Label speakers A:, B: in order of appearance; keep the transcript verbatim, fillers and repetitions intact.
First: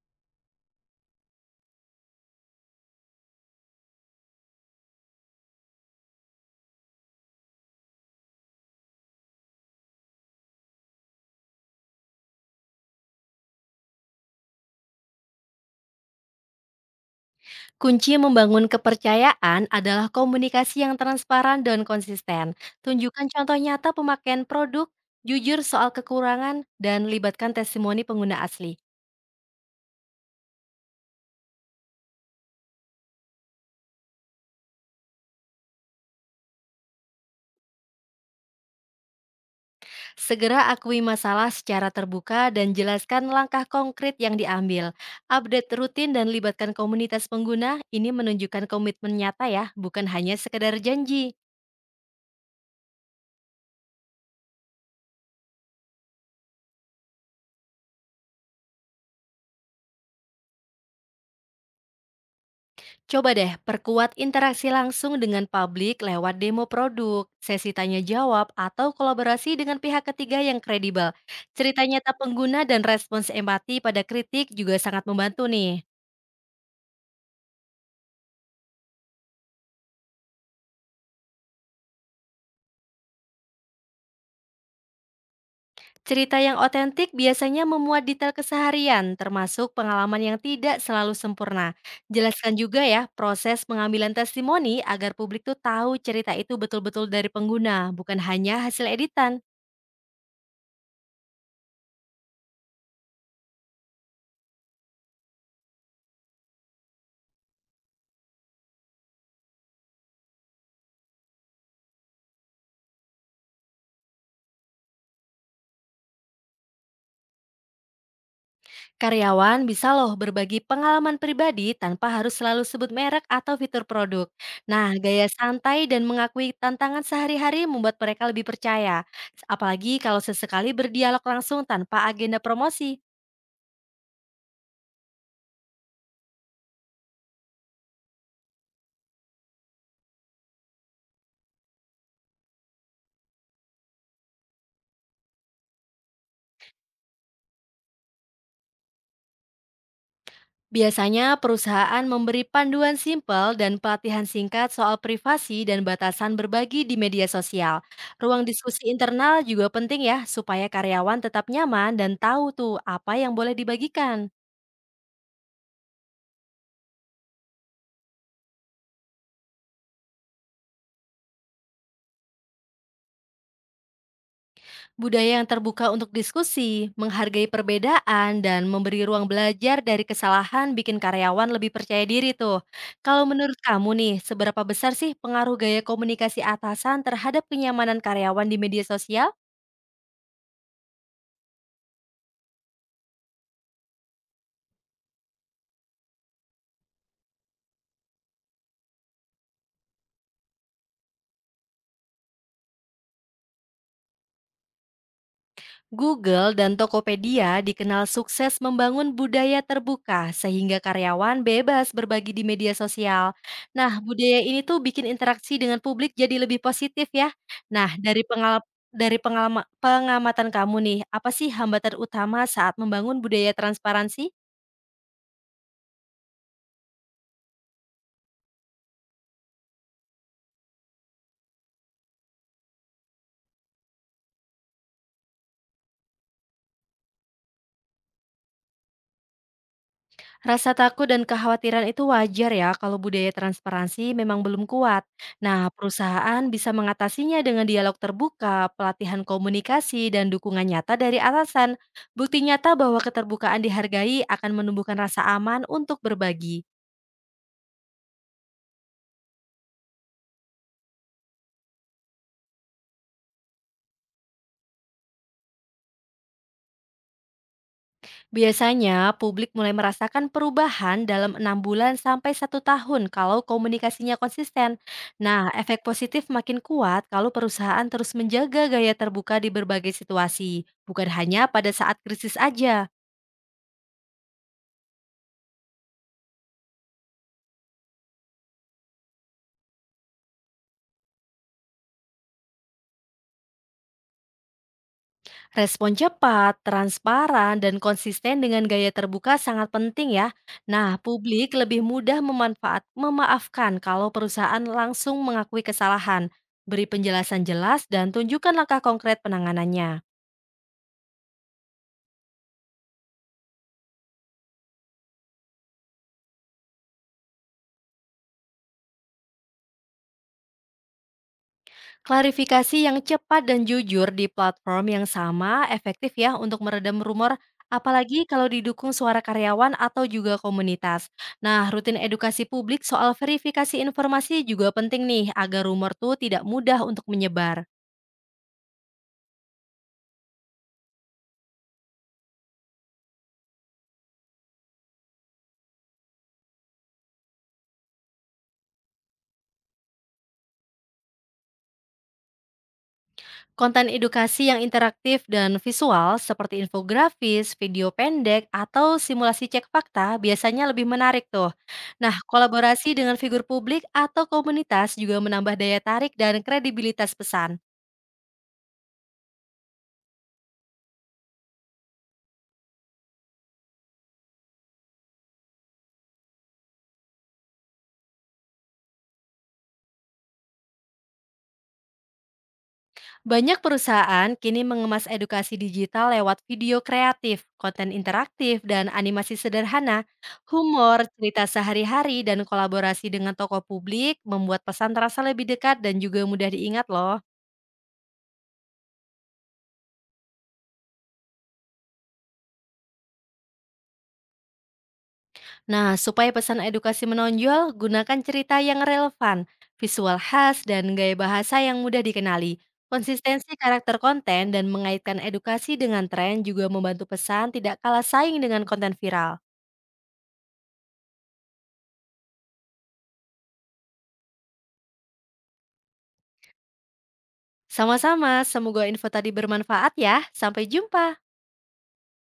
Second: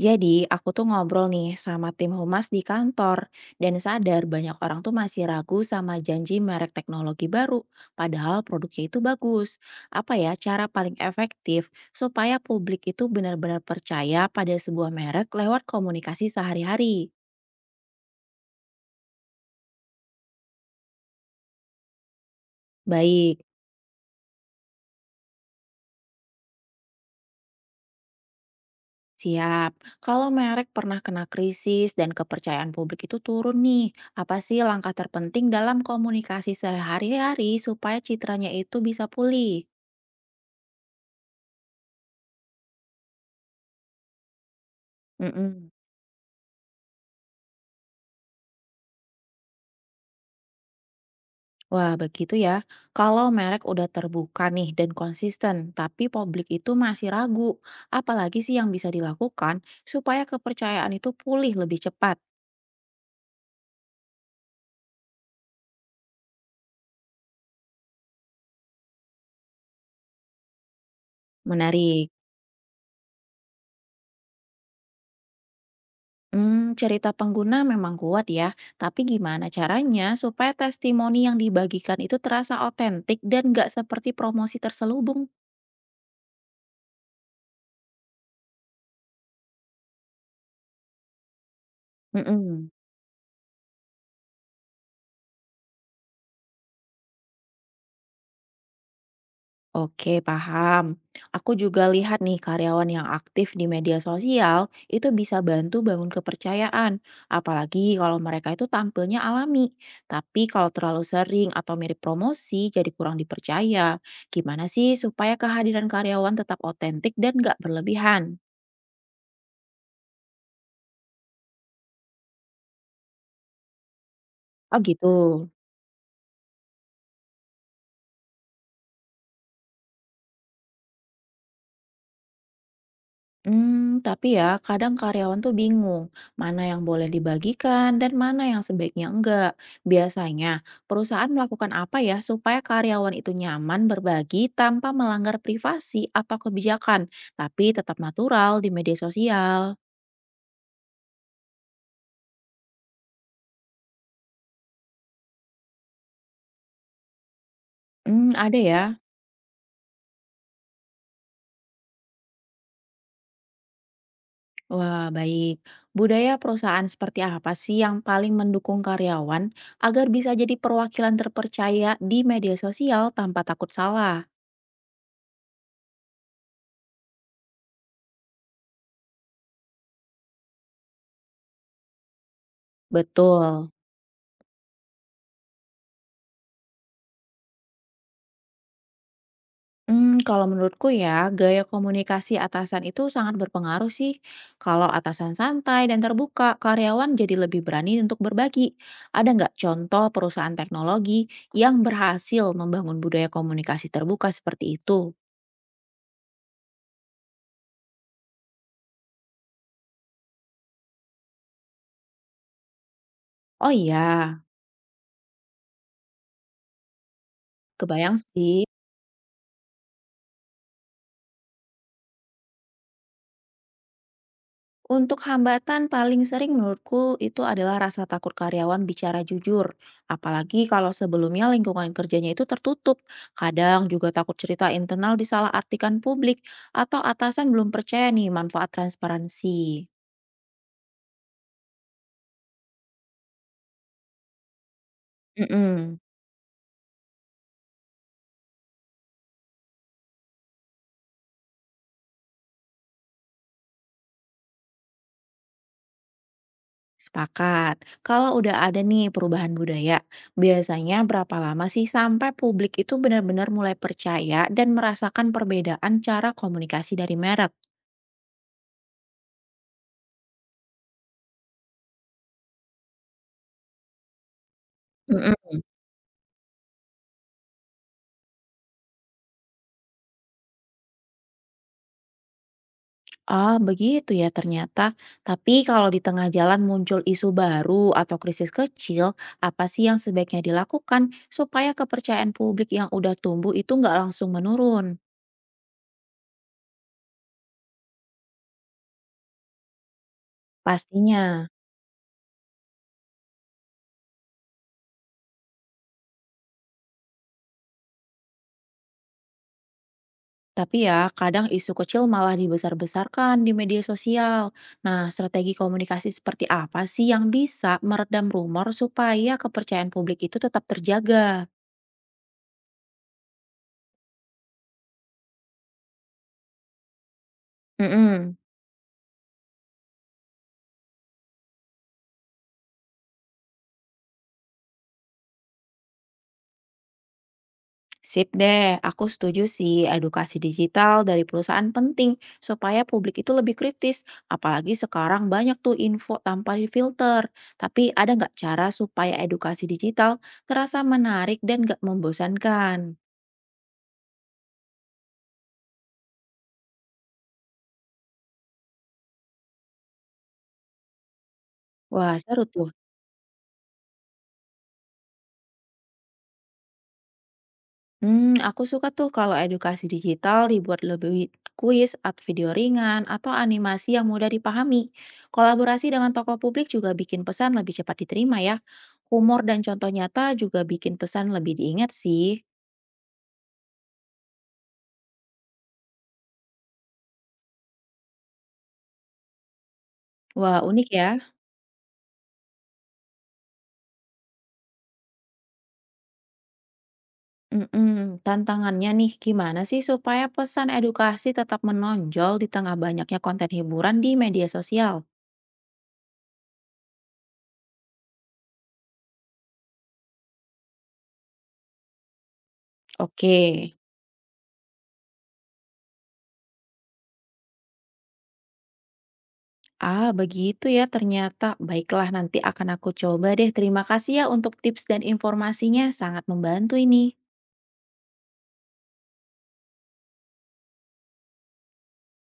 A: Jadi, aku tuh ngobrol nih sama tim humas di kantor dan sadar banyak orang tuh masih ragu sama janji merek teknologi baru, padahal produknya itu bagus. Apa ya cara paling efektif supaya publik itu benar-benar percaya pada sebuah merek lewat komunikasi sehari-hari?
B: Kunci membangun kepercayaan adalah komunikasi yang transparan dan konsisten. Tunjukkan
A: Baik,
B: contoh nyata pemakaian produk, jujur soal kekurangan, dan libatkan testimoni pengguna asli.
A: siap. Kalau merek pernah kena krisis dan kepercayaan publik itu turun nih, apa sih langkah terpenting dalam komunikasi sehari-hari supaya citranya itu bisa pulih?
B: Segera akui masalah secara terbuka dan jelaskan langkah konkret yang diambil. Update
A: Mm.
B: rutin dan libatkan komunitas pengguna, ini menunjukkan komitmen nyata ya, bukan hanya sekedar janji.
A: Wah, begitu ya. Kalau merek udah terbuka nih dan konsisten, tapi publik itu masih ragu. Apalagi sih yang bisa dilakukan supaya kepercayaan itu pulih lebih cepat.
B: Coba deh perkuat interaksi langsung dengan publik lewat demo produk, sesi tanya jawab, atau kolaborasi dengan pihak ketiga yang kredibel. Cerita
A: Menarik.
B: nyata pengguna dan respons empati pada kritik juga sangat membantu nih.
A: Hmm, cerita pengguna memang kuat ya, tapi gimana caranya supaya testimoni yang dibagikan itu terasa otentik dan nggak seperti promosi terselubung?
B: Cerita yang otentik biasanya memuat detail keseharian, termasuk pengalaman yang tidak selalu sempurna. Jelaskan
A: Mm-mm.
B: juga ya proses pengambilan testimoni agar publik tuh tahu cerita itu betul-betul dari pengguna, bukan hanya hasil editan.
A: Oke, paham. Aku juga lihat nih karyawan yang aktif di media sosial itu bisa bantu bangun kepercayaan, apalagi kalau mereka itu tampilnya alami. Tapi kalau terlalu sering atau mirip promosi jadi kurang dipercaya. Gimana sih supaya kehadiran karyawan tetap otentik dan nggak berlebihan?
B: Karyawan bisa loh berbagi pengalaman pribadi tanpa harus selalu sebut merek atau fitur produk.
A: Oh
B: Nah,
A: gitu.
B: gaya santai dan mengakui tantangan sehari-hari membuat mereka lebih percaya. Apalagi kalau sesekali berdialog langsung tanpa agenda promosi.
A: Hmm, tapi ya kadang karyawan tuh bingung mana yang boleh dibagikan dan mana yang sebaiknya enggak. Biasanya perusahaan melakukan apa ya supaya karyawan itu nyaman berbagi tanpa melanggar privasi atau kebijakan, tapi tetap natural di media sosial.
B: Biasanya perusahaan memberi panduan simpel dan pelatihan singkat soal privasi dan batasan berbagi di media sosial.
A: Hmm,
B: Ruang
A: ada ya.
B: diskusi internal juga penting ya, supaya karyawan tetap nyaman dan tahu tuh apa yang boleh dibagikan.
A: Wah, baik. Budaya perusahaan seperti apa sih yang paling mendukung karyawan agar bisa jadi perwakilan terpercaya di media sosial tanpa takut salah?
B: Budaya yang terbuka untuk diskusi, menghargai perbedaan, dan memberi ruang belajar dari kesalahan bikin karyawan lebih percaya diri tuh. Kalau menurut
A: Betul.
B: kamu nih, seberapa besar sih pengaruh gaya komunikasi atasan terhadap kenyamanan karyawan di media sosial?
A: Hmm, kalau menurutku ya, gaya komunikasi atasan itu sangat berpengaruh sih. Kalau atasan santai dan terbuka, karyawan jadi lebih berani untuk berbagi. Ada nggak contoh perusahaan teknologi yang berhasil membangun budaya komunikasi terbuka seperti itu?
B: Google dan Tokopedia dikenal sukses membangun budaya terbuka sehingga karyawan bebas berbagi di media sosial.
A: Oh
B: Nah, budaya
A: iya,
B: ini tuh bikin interaksi dengan publik jadi lebih positif ya. Nah,
A: kebayang
B: dari pengal
A: sih.
B: dari pengalama- pengamatan kamu nih, apa sih hambatan utama saat membangun budaya transparansi?
A: Untuk hambatan paling sering menurutku itu adalah rasa takut karyawan bicara jujur. Apalagi kalau sebelumnya lingkungan kerjanya itu tertutup. Kadang juga takut cerita internal disalahartikan publik atau atasan belum percaya nih manfaat transparansi.
B: Rasa takut dan kekhawatiran itu wajar ya kalau budaya transparansi memang belum kuat. Nah,
A: Mm-mm.
B: perusahaan bisa mengatasinya dengan dialog terbuka, pelatihan komunikasi, dan dukungan nyata dari atasan. Bukti nyata bahwa keterbukaan dihargai akan menumbuhkan rasa aman untuk berbagi.
A: Sepakat. Kalau udah ada nih perubahan budaya, biasanya berapa lama sih sampai publik itu benar-benar mulai percaya dan merasakan perbedaan cara komunikasi dari merek?
B: Biasanya, publik mulai merasakan perubahan dalam enam bulan sampai satu tahun kalau komunikasinya konsisten. Nah, efek positif makin kuat kalau perusahaan terus menjaga gaya terbuka di berbagai situasi, bukan hanya pada saat krisis aja.
A: Ah, begitu ya ternyata. Tapi kalau di tengah jalan muncul isu baru atau krisis kecil, apa sih yang sebaiknya dilakukan supaya kepercayaan publik yang udah tumbuh itu nggak langsung menurun?
B: Respon cepat, transparan, dan konsisten dengan gaya terbuka sangat penting ya. Nah,
A: Pastinya.
B: publik lebih mudah memanfaat memaafkan kalau perusahaan langsung mengakui kesalahan, beri penjelasan jelas, dan tunjukkan langkah konkret penanganannya.
A: Tapi ya, kadang isu kecil malah dibesar-besarkan di media sosial. Nah, strategi komunikasi seperti apa sih yang bisa meredam rumor supaya kepercayaan publik itu tetap terjaga?
B: Klarifikasi yang cepat dan jujur di platform yang sama efektif ya untuk meredam rumor, apalagi
A: Mm-mm.
B: kalau didukung suara karyawan atau juga komunitas. Nah, rutin edukasi publik soal verifikasi informasi juga penting nih agar rumor tuh tidak mudah untuk menyebar.
A: Sip deh, aku setuju sih edukasi digital dari perusahaan penting supaya publik itu lebih kritis. Apalagi sekarang banyak tuh info tanpa filter. Tapi ada nggak cara supaya edukasi digital terasa menarik dan nggak membosankan?
B: Konten edukasi yang interaktif dan visual seperti infografis, video pendek, atau simulasi cek fakta biasanya lebih menarik tuh. Nah,
A: Wah, seru tuh.
B: kolaborasi dengan figur publik atau komunitas juga menambah daya tarik dan kredibilitas pesan.
A: Hmm, aku suka tuh kalau edukasi digital dibuat lebih kuis, at video ringan, atau animasi yang mudah dipahami. Kolaborasi dengan tokoh publik juga bikin pesan lebih cepat diterima ya. Humor dan contoh nyata juga bikin pesan lebih diingat sih.
B: Banyak perusahaan kini mengemas edukasi digital lewat video kreatif, konten interaktif, dan animasi sederhana.
A: Wah, unik
B: Humor,
A: ya.
B: cerita sehari-hari, dan kolaborasi dengan tokoh publik membuat pesan terasa lebih dekat dan juga mudah diingat loh.
A: Mhm, tantangannya nih, gimana sih supaya pesan edukasi tetap menonjol di tengah banyaknya konten hiburan di media sosial?
B: Nah, supaya pesan edukasi menonjol, gunakan cerita yang relevan, visual khas, dan gaya bahasa yang mudah dikenali.
A: Oke.
B: Konsistensi karakter konten dan mengaitkan edukasi dengan tren juga membantu pesan tidak kalah saing dengan konten viral.
A: Ah, begitu ya ternyata. Baiklah, nanti akan aku coba deh. Terima kasih ya untuk tips dan informasinya, sangat membantu ini.
B: Sama-sama, semoga info tadi bermanfaat ya. Sampai jumpa.